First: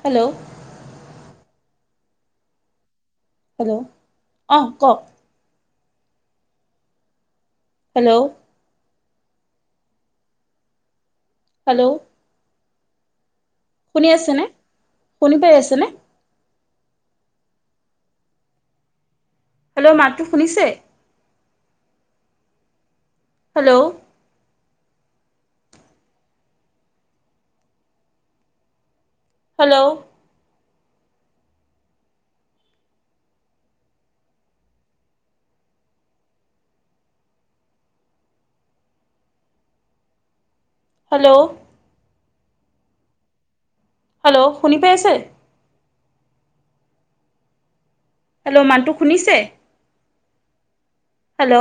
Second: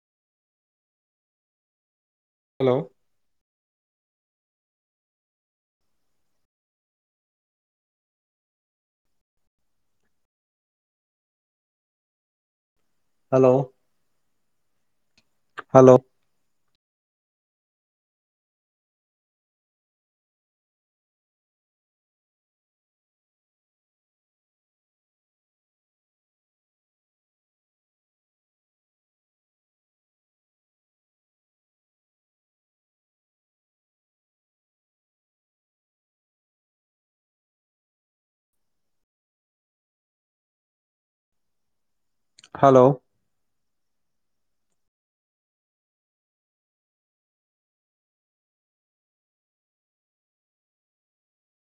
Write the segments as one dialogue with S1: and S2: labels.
S1: Hello.
S2: Hello.
S1: অহ, কক hello. Hello.
S2: Hello
S1: শুনি আছেনে? শুনি পাই আছেনে?
S2: হেল্ল'
S1: হেল্ল' মাতো শুনিছে? Hello. Hello. Hello.
S2: Hello.
S1: Hello শুনি পাই আছে? হেল্ল' মানটো শুনিছে? হেল্ল'।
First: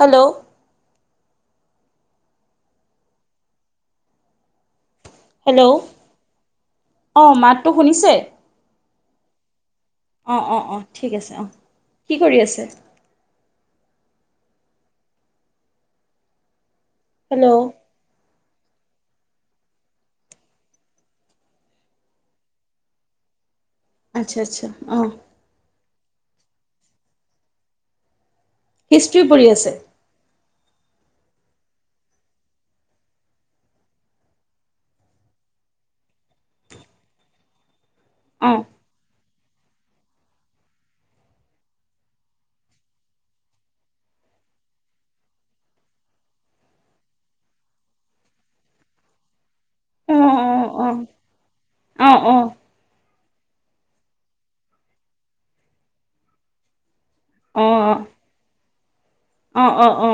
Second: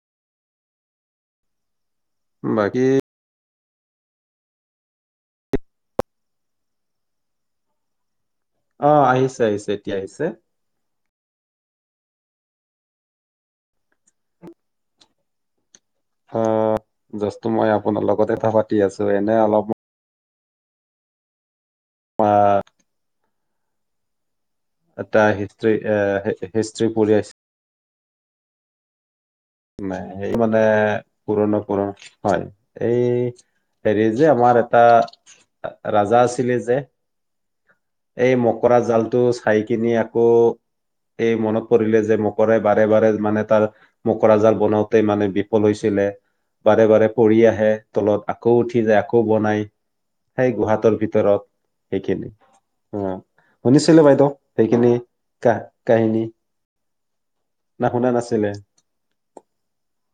S1: হেল্ল'।
S2: বাকী
S1: হেল্ল' অ, মাতটো শুনিছে?
S2: অহ, আহিছে, আহিছে এতিয়া আহিছে
S1: অ, অ, অ, ঠিক আছে অ'। কি কৰি আছে?
S2: অহহ যসু
S1: হেল্ল'
S2: মই আপোনাৰ লগতে কথা পাতি আছো। এনে অলপ অহ
S1: আচ্ছা, আচ্ছা অঁহ।
S2: হিষ্ট্ৰী এ, হিষ্ট্ৰ্ৰী পঢ়িইছে
S1: হিষ্ট্ৰি পঢ়ি আছে?
S2: নাই ইমান এ, পুৰণো পুৰণ, হয়। এই হেৰি যে আমাৰ এটা ৰাজা আছিলে যে এই
S1: অঁ
S2: মকৰা জাল টো চাই কিনি আকৌ, এই মনত পৰিলে যে মকৰাই বাৰে বাৰে মানে তাৰ মকৰা জাল বনাওঁতে মানে বিফল হৈছিলে। বাৰে বাৰে পৰি আহে তলত, আকৌ উঠি যায়, আকৌ বনায়
S1: অঁ
S2: সেই
S1: অঁ
S2: গুহাটোৰ ভিতৰত।
S1: অঁ অঁ
S2: সেইখিনি
S1: অঁ
S2: অ', শুনিছেনে বাইদেউ সেইখিনি কাহিনী? না শুনা নাছিলে?
S1: অ অ অ।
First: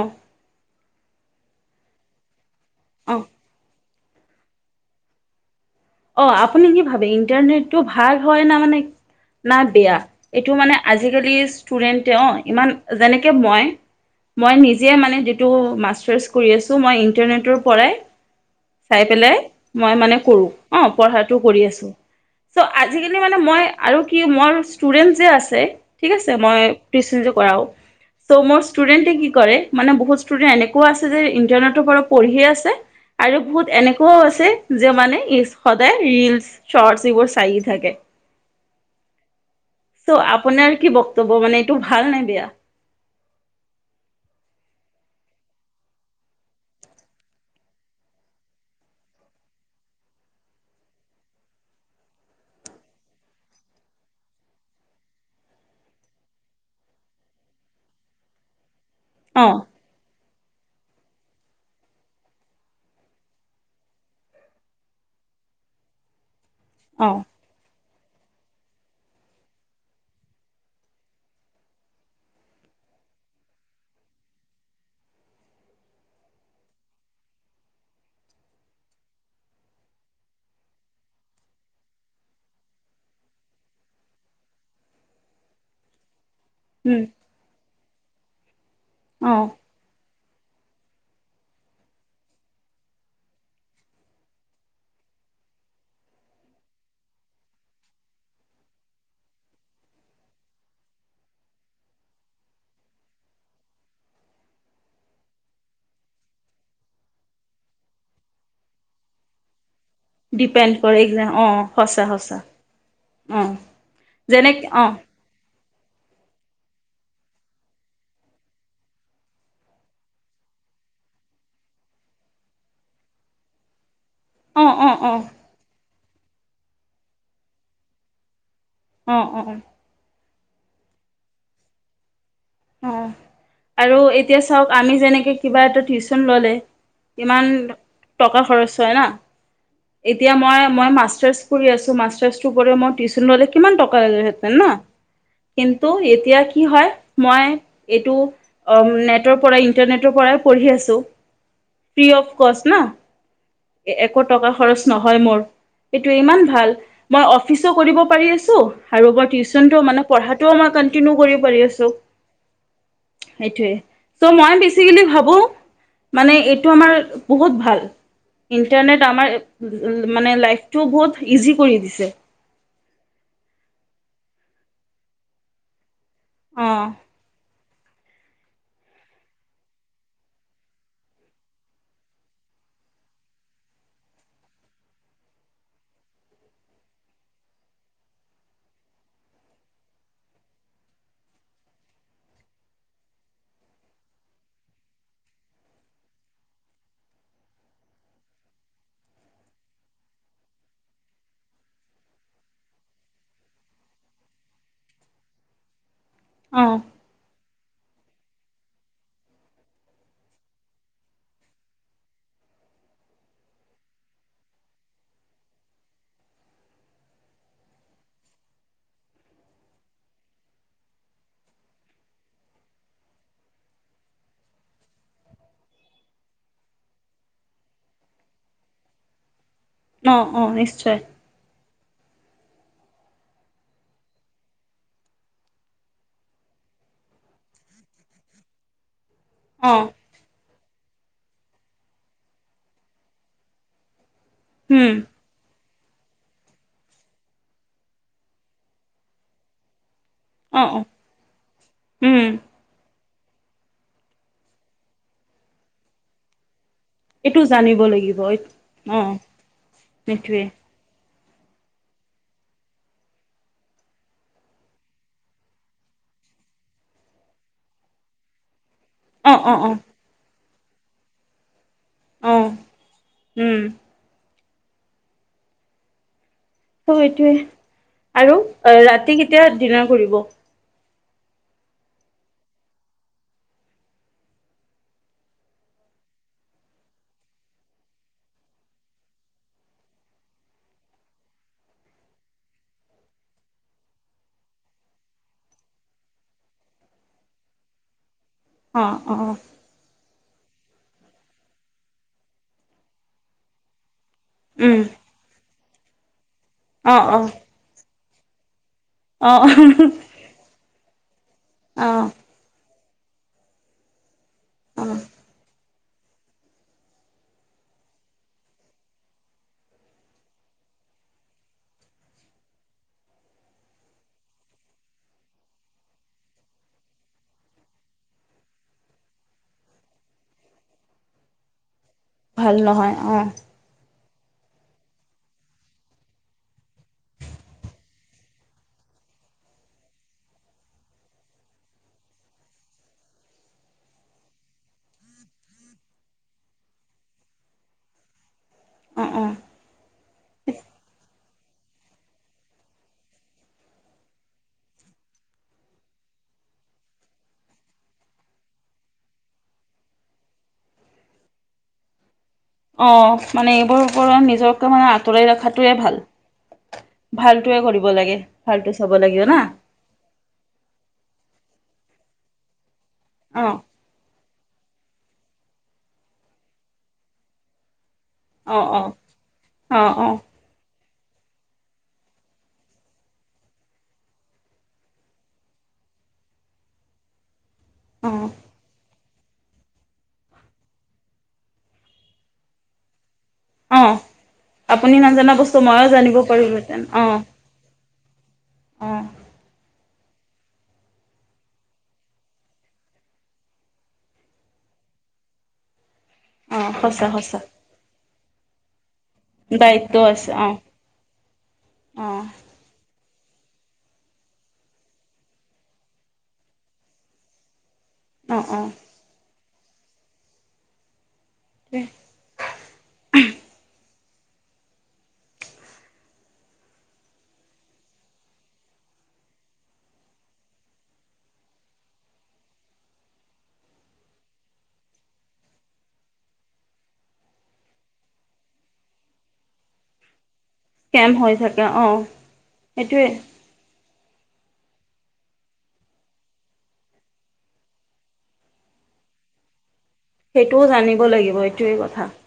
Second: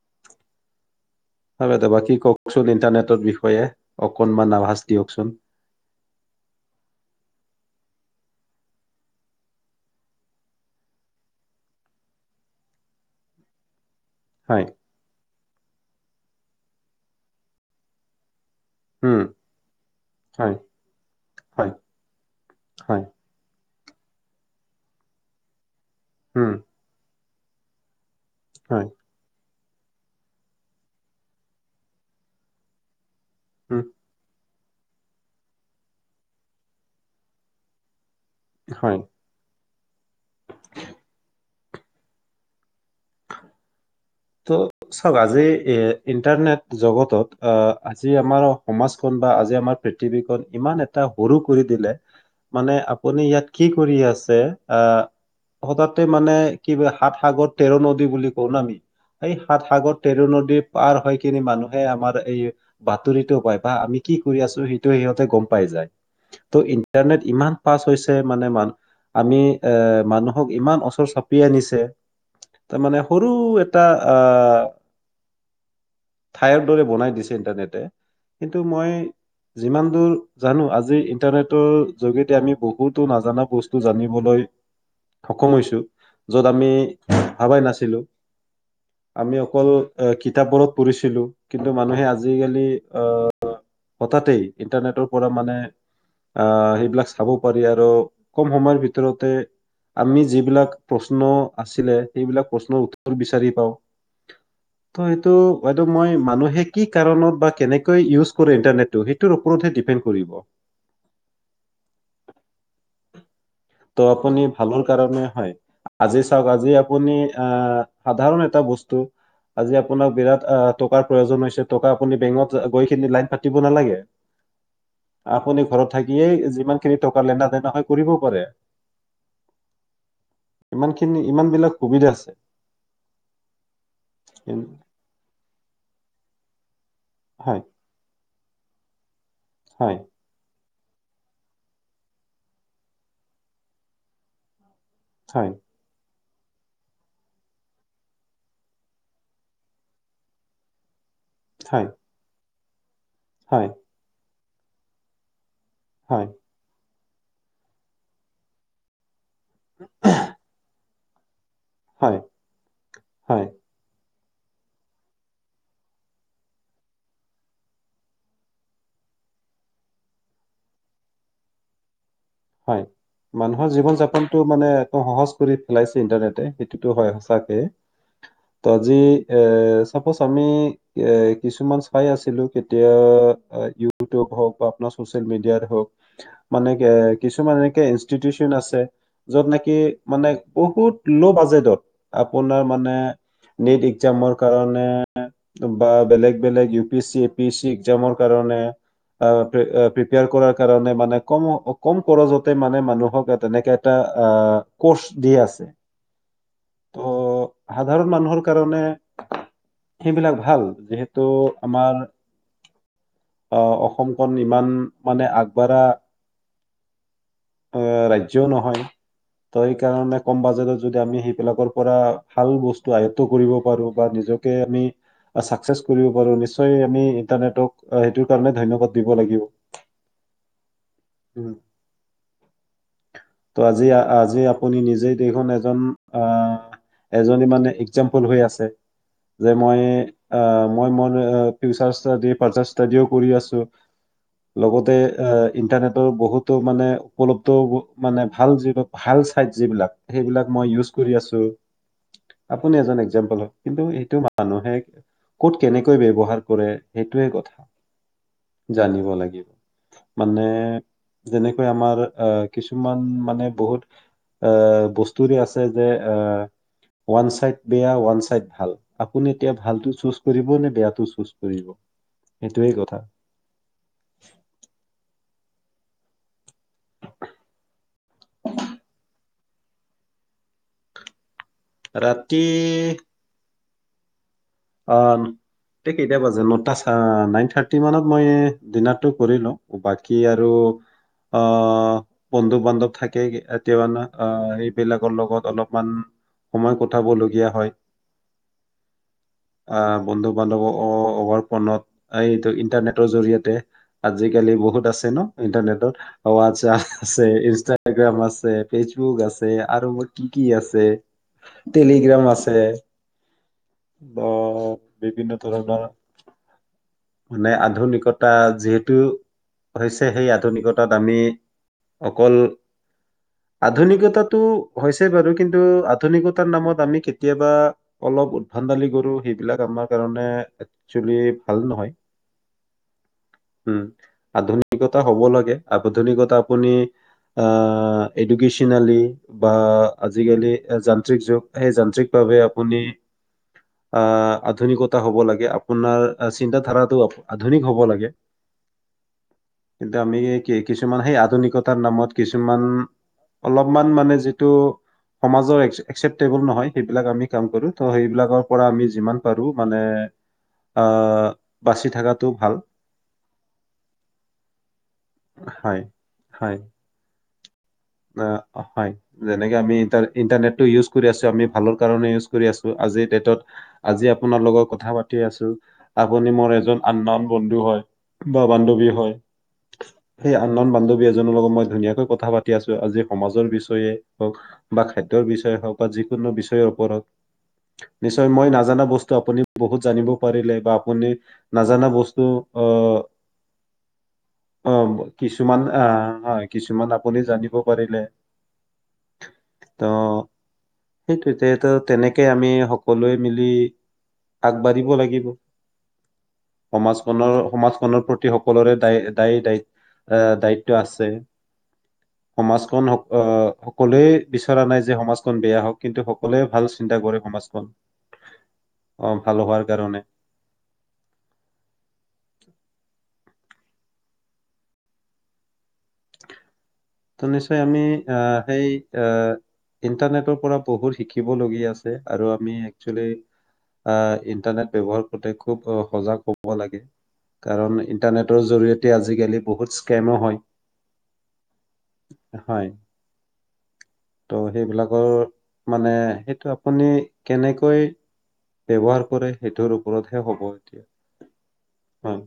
S2: বাকি কওঁক। কওঁকচোন ইণ্টাৰনেটৰ
S1: অঁ
S2: বিষয়ে? অকনমান আভাজ দিয়কচোন।
S1: অ আপুনি কি ভাবে ইন্টাৰনেটতো ভাল হয় নাহ বেয়া এইটো মানে আজি কালিৰ ষ্টুডেণ্টতে অ ইমান যেনেকে মই। মই
S2: হয়
S1: নিজে মানে যেতিয়া। অ মাষ্টাৰ্ছ কৰি আছোঁ ইন্টাৰনেটৰ পৰাই। চাই
S2: উম
S1: পেলাই মই মানে কৰোঁ।
S2: হয়
S1: অ পঢ়াটো কৰি
S2: হয়
S1: আছোঁ, চ'
S2: হয়
S1: আজি-কালি মানে মই। আৰু কি, মোৰ ষ্টুডেণ্ট যে আছে। ঠিক আছে,
S2: উম
S1: মই পিছ। পঢ়াওঁ। ত' মোৰ
S2: হয়
S1: ষ্টুডেণ্টে কি কৰে। মানে বহুত ষ্টুডেণ্ট এনেকুৱা আছে যে, ইণ্টাৰনেটৰ পৰা পঢ়িয়ে আছে। আৰু বহুত
S2: উম
S1: এনেকুৱাও আছে। যে মানে ইচ। সদায় ৰীল স্বৰ্ত এইবোৰ চায়ইে থাকে।
S2: হয়।
S1: ত' আপোনাৰ কি বক্তব্য মানে। টো ভাল নে বেয়া।
S2: [inaudible] ত' চাওঁক আজি ইণ্টাৰনেট জগতত আজি আমাৰ সমাজখন বা আজি আমাৰ পৃথিৱীখন ইমান এটা সৰু কৰি দিলে মানে আপুনি ইয়াত কি কৰি আছে সদাতে মানে কি সাত সাগৰ তেৰ নদী বুলি কওঁ নহ আমি। এই
S1: অ
S2: সাত সাগৰ তেৰ ন। পাৰ হৈ কিনি মানুহে আমাৰ এই বাতৰিতটো পায়, বা আমি কি কৰি আছোঁ সেইটো সিহঁতে গম পাই যায়। ত
S1: অ
S2: ইন্টাৰনেট ইমান ফাষ্ট হৈছে। তে মানে আমি এ মানুহক ইমান ওচৰ চাপি আনিছে তাৰ মানে সৰু এ। এটা আহ ঠাইৰ দৰে বনাই দিছে ইণ্টাৰনেটে, কিন্তু মই যিমান দূৰ জানো, আজি ইন্টাৰনেটৰ যোগেদি আমি বহুতো নাজানা বস্তু জানিবলৈ সক্ষম হৈছোঁ। য'ত আমি
S1: উম
S2: ভাবাই নাছিলোঁ।
S1: অ
S2: আমি অকল কি। কিতাপবোৰত পঢ়িছিলো কিন্তু মানুহে আজিকালি অহ হঠাতে ইন্টাৰনেটৰ পৰা মানে আহ সেইবিলাক চাব পাৰি আৰু কম সময়ৰ ভিতৰতে আমি যিবিলাক প্ৰশ্ন আছিলে সেইবিলাক প্ৰশ্নৰ উত্তৰ বিচাৰি। [unintelligible] টো সেইটো বাইদেউ মই মানুহে কি কাৰণত বা কেনেকৈ উইছ কৰে ইণ্টাৰনেটটো দিপেণ্ড।
S1: ডিপেণ্ড কৰে এক অ সঁচা সঁচা অ
S2: তো আপুনি
S1: যেনেক
S2: ভালৰ
S1: অ।
S2: কাৰণে হয় আজি চাওঁক আজি আপুনি আহ সাধাৰণ এ। এটা বস্তু আজি আপোনাৰ বিৰাট টকাৰ প্ৰয়োজন হৈছে টকা আপুনি বেংকত গৈ লাইন পাতিব নালাগে।
S1: অ অ অ
S2: আপুনি ঘৰত থাকি। দিয়েই যিমান খিনি টকা লেননা তেনাহ হয় কৰিব পাৰে,
S1: অ অঁ অ!
S2: ইমানখিনি ইমান বিলাক সুবিধা আছে।
S1: অ! আৰু এতিয়া
S2: কিন-
S1: চাওক আমি যেনেকে কিবা এটা টিউচন ললে, ইমান,
S2: হয়
S1: টকা খৰচ হয় ন?
S2: হয়
S1: এতিয়া মই, মই মাষ্টাৰ্চ কৰি আছো মাষ্টাৰ মই টিউচন ললে কিমান টকা হেতেন ন
S2: হয়
S1: কিন্তু এ এতিয়া কি হয় মই এইটো নেটৰ পৰা ইন্টাৰনেটৰ পৰাই পঢ়ি আছো।
S2: হয়
S1: ফ্ৰী অফ কচ ন
S2: হয়
S1: একত টকা খৰচ নহয় মোৰ এইটো
S2: হয়
S1: ইমান ভাল মই অফিচো কৰিব পাৰি আছ। মানে পঢ়াটোও আমাৰ কাৰণে [inaudible]
S2: [inaudible]
S1: [unintelligible] টো ভাল [inaudible]
S2: হয় মানুহৰ জীৱন যাপনতটো মানে একে সহজ কৰি পেলাইছে। ইন্টাৰনেটে
S1: অ
S2: সেইটোতো হয় সঁচাকে- ত আজি এ চাপজ আমি এ কিছুমান চাই আছিলো কেতিয়া ইউটিউব হওক বা আপোনাৰ চচিয়েল মিডিয়াত হওক মানে, কিছুমান এনেকে ইনিটিউচন আছে য'ত নেকি মানে বহুত ল' বাজেটত আপোনাৰ মানে নেট এক্জামৰ কাৰণে বা বেলেগ বেলেগ ইউ পিএি এ পিএছি এ্জামৰ কাৰণে প্ৰিপেয়াৰ কৰাৰ কাৰণে মানে কম। কম খৰজতে মানে মানুহক তেনেকে এটা কচ দি আছে,
S1: অ
S2: ত! সাধাৰণ মানুহৰ কাৰণে সেইবিলাক ভাল। যিহেতু আমাৰ আহ অসমখন ইমান মানে আগবাঢ়া। ৰাজয়ও নহয় ত সেইকাৰ কম বাজত য আমি সেইবিলাকৰ পৰা ভাল বস্তু আয়ত কৰিব পাৰো বা নিজকে আমি চ কৰিব পাৰো নিশ্চয় আমি ইন্টাৰনেটক সেইটো কাৰে ধ্যবাদ দিব লাগিব [unintelligible]
S1: অ অ নিশ্চয়।
S2: আজি আপুনি নিজেই এজন এক্সমপল হৈ আছে। যে
S1: অ
S2: মই আহ মই ম ফিচাৰ ফাৰজাৰ ডিও কৰি আছো [unintelligible]
S1: উম
S2: লগতে আহ ইণ্টাৰনেট। বহুতো মানে উপলব্ধ হ'ব মানে ভাল যিবিলাক ভাল চাইড যিবিলাক। সেইবিলাক
S1: অ
S2: মই
S1: অ
S2: ইউজ কৰি আছো।
S1: উম
S2: আপুনি জানে কিন্তু এইটো মানুহে ক'ত কেনেকৈ ব্যৱহাৰ কৰে। সেইটোৱে
S1: এইটো
S2: কথা
S1: জানিব লাগিব অ'
S2: জানিব লাগিব মানে
S1: সেইটোৱেই।
S2: যেনেকৈ আমাৰ আ' কিছুমান মানে বহুত এ বস্তুৰে আছে যে আ' ওৱান চাইড বেয়া ওৱান চাইড ভাল।
S1: অ
S2: আপুনি
S1: অ
S2: এতিয়া
S1: অ
S2: ভাল টো চুজ কৰিব নে? বেয়াটো চুচ কৰিব।
S1: অ
S2: এইটোৱেই কথা।
S1: উম অ' সেইটোৱে। আৰু ৰাতি কেতিয়া ডিনাৰ কৰিব?
S2: ৰাতি অ' এতিয়া কেইটা বাজে নতা নাইন থাৰ্তি মানত মই ডিনাৰ টো কৰি লও বাকী আৰু অ' বন্ধু বান্ধৱ থাকে অ' এইবিলাকৰ লগত অলপমান সময় কটাবলগীয়া হয়।
S1: অ। অ'অ।
S2: আহ বন্ধু বান্ধৱ অভাৰ ফনত এইটো ইন্টাৰনেটৰ জৰিয়তে আজিকালি
S1: উম
S2: বহুত আছে ন। ইণ্টাৰনেটত। অ' আচ্ছা
S1: অ অ
S2: আছে ইনষ্টা ইনষ্টাগ্ৰাম আছে? ফেচবুক
S1: অ
S2: আছে আৰু বা কি কি আছে।
S1: অ
S2: টেলিগ্ৰাম আছে। অ' বিভিন্ন ধৰণৰ মানে আধুনিকতা যিহেতু হৈছে সেই আধুনিকতাত আমি অকল আধুনিকতাটো হৈছে বাৰু কিন্তু আধুনিকতাৰ নামত আমি কেতিয়াবা অলপ উদ্ভান্দালি কৰো সেইবিলাক আমাৰ কাৰণে একচুৱেলি ভাল নহয়।
S1: ভাল নহয় অ'।
S2: উম আধুনিকতা হ'ব লাগে আাধুনিকতা আপুনি আ' এডুকেচনেলি বা আজিকালি যান্ত্ৰিক যুগ সেই যান্ত্ৰিকভাৱে আপুনি আ' আধুনিকতা হ'ব লাগে আপোনাৰ চিন্তা ধাৰা। আধুনিক হ'ব লাগে।
S1: অ অ
S2: কিন্তু আমি কি কিছুমান সেই আধুনিক। ত' তাৰ নামত কিছুমান অলপমান মানে যিটো সমাজৰ একচেপটেবল নহয় সেইবিলাক আমি কাম কৰো ত' সেইবিলাকৰ পৰা আমি যিমান পাৰো মানে আ' বাচি থাকাত
S1: অ', মানে এইবোৰৰ ওপৰত নিজকে মানে আঁতৰাই ৰাখাটোৱে
S2: হয়
S1: ভাল,
S2: হয়
S1: ভালটোৱে কৰিব লাগে,
S2: আহ
S1: ভালটো
S2: হয়
S1: চাব লাগিব না।
S2: যেনেকে আমি ইণ্টাৰ ইণ্টাৰনেটটো ইউজ কৰি আছো আমি ভালৰ কাৰণে ইউজ কৰি আছো। আজিৰ ডেটত,
S1: অ',
S2: আজি আপ আপোনাৰ লগত কথা পাতি আছো, আ আপুনি মোৰ এজন আননৌন বন্ধু হয়। বা
S1: অ',
S2: বান্ধৱী
S1: অ',
S2: হয়,
S1: অ', অ',
S2: সেই আননৌন বান্ধৱী এজনীৰ লগত মই ধুনীয়াকৈ কথা পাতি আছো, আজি সমাজৰ বিষয়ে হওঁক বা খাদ্যৰ বিষয়ে হওঁক বা যিকোনো বিষয়ৰ ওপৰত। নিশ্চয়,
S1: অ',
S2: মই নাজানা বস্তু তো আপুনি বহুত জানিব পাৰিলে বা আপুনি নাজানা বস্তু অ'
S1: অ', আপুনি নাজানা বস্তু
S2: কিছুমান
S1: ময়ো জানিব
S2: আহ আহ,
S1: পাৰিলোহেঁতেন,
S2: কিছুমান আপুনি জানিব পাৰিলে
S1: অ', অ'।
S2: ত সেইটো তো তেনেকে আমি সকলোৱে মিলি আগবাঢ়িব লাগিব।
S1: অ', সঁচা
S2: সমাজখনৰ
S1: সঁচা।
S2: সমাজখনৰ প্ৰতি [unintelligible] সকলোৰে দায় দায়
S1: দায়িত্ব
S2: দাইত
S1: আছে
S2: এ
S1: অ',
S2: দায়িত্ব আছে,
S1: অ',
S2: সমাজখন অ সকলোৱে বিচৰা নাই যে সমাজখন বেয়া হওক, কিন্তু সকলোৱে ভাল চিন্তা কৰে সমাজখন।
S1: অ', অ'।
S2: ভাল হোৱাৰ কাৰণে।
S1: [unintelligible] [inaudible]
S2: ত নিশ্চয় আমি এ সেই এ ইণ্টাৰনেটৰ পৰা বহুত শিকিবলগীয়া আছে, আৰু আমি একচেলি আ ইণ্টাৰনেট ব্যৱহাৰ কৰোতে খুব সজাগ হব লাগে, কাৰণ ইণ্টাৰনেটৰ জৰিয়তে আজিকালি বহুত স্কেমো হয়।
S1: স্কেম হৈ থাকে অঁ, সেইটোৱে।
S2: ত সেইবিলাকৰ মানে সেইটো আপুনি কেনেকৈ ব্যৱহাৰ কৰে, সেইটোৰ ওপ
S1: সেইটোও জানিব লাগিব এইটোৱেই কথা,
S2: হয়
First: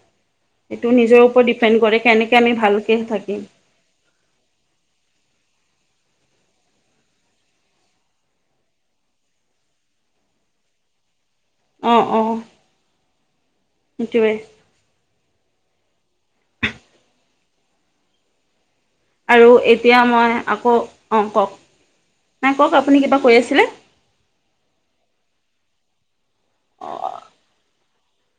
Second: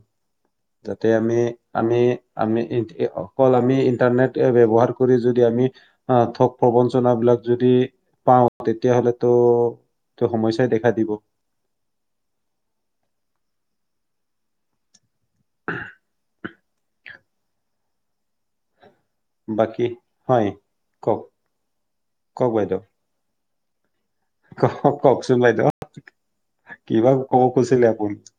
S1: এইটো
S2: যাতে
S1: নিজৰ
S2: আমি
S1: ওপৰত ডিপেণ্ড
S2: আমি
S1: কৰে, কেনেকে আমি
S2: ইন-
S1: ভালকে
S2: এ-
S1: থাকিম।
S2: অকল আমি ইন্টাৰনেট ব্যৱহাৰ কৰি যদি আমি অ', ঠগ প্ৰবঞ্চনা বিলাক যদি পাওঁ, তেতিয়াাহ'লে তো সমস্যাই দেখা দিব।
S1: অঁ, অঁ, সেইটোৱেই।
S2: [inaudible]
S1: আৰু
S2: বাকী
S1: এতিয়া মই
S2: হয়
S1: আকৌ, অ' কওক, নাই কওক আপুনি কিবা কৈ আছিলে?
S2: [unintelligible] কওকচোন বাইদেউ। কিবা ক'ব কৈছিলে [unintelligible]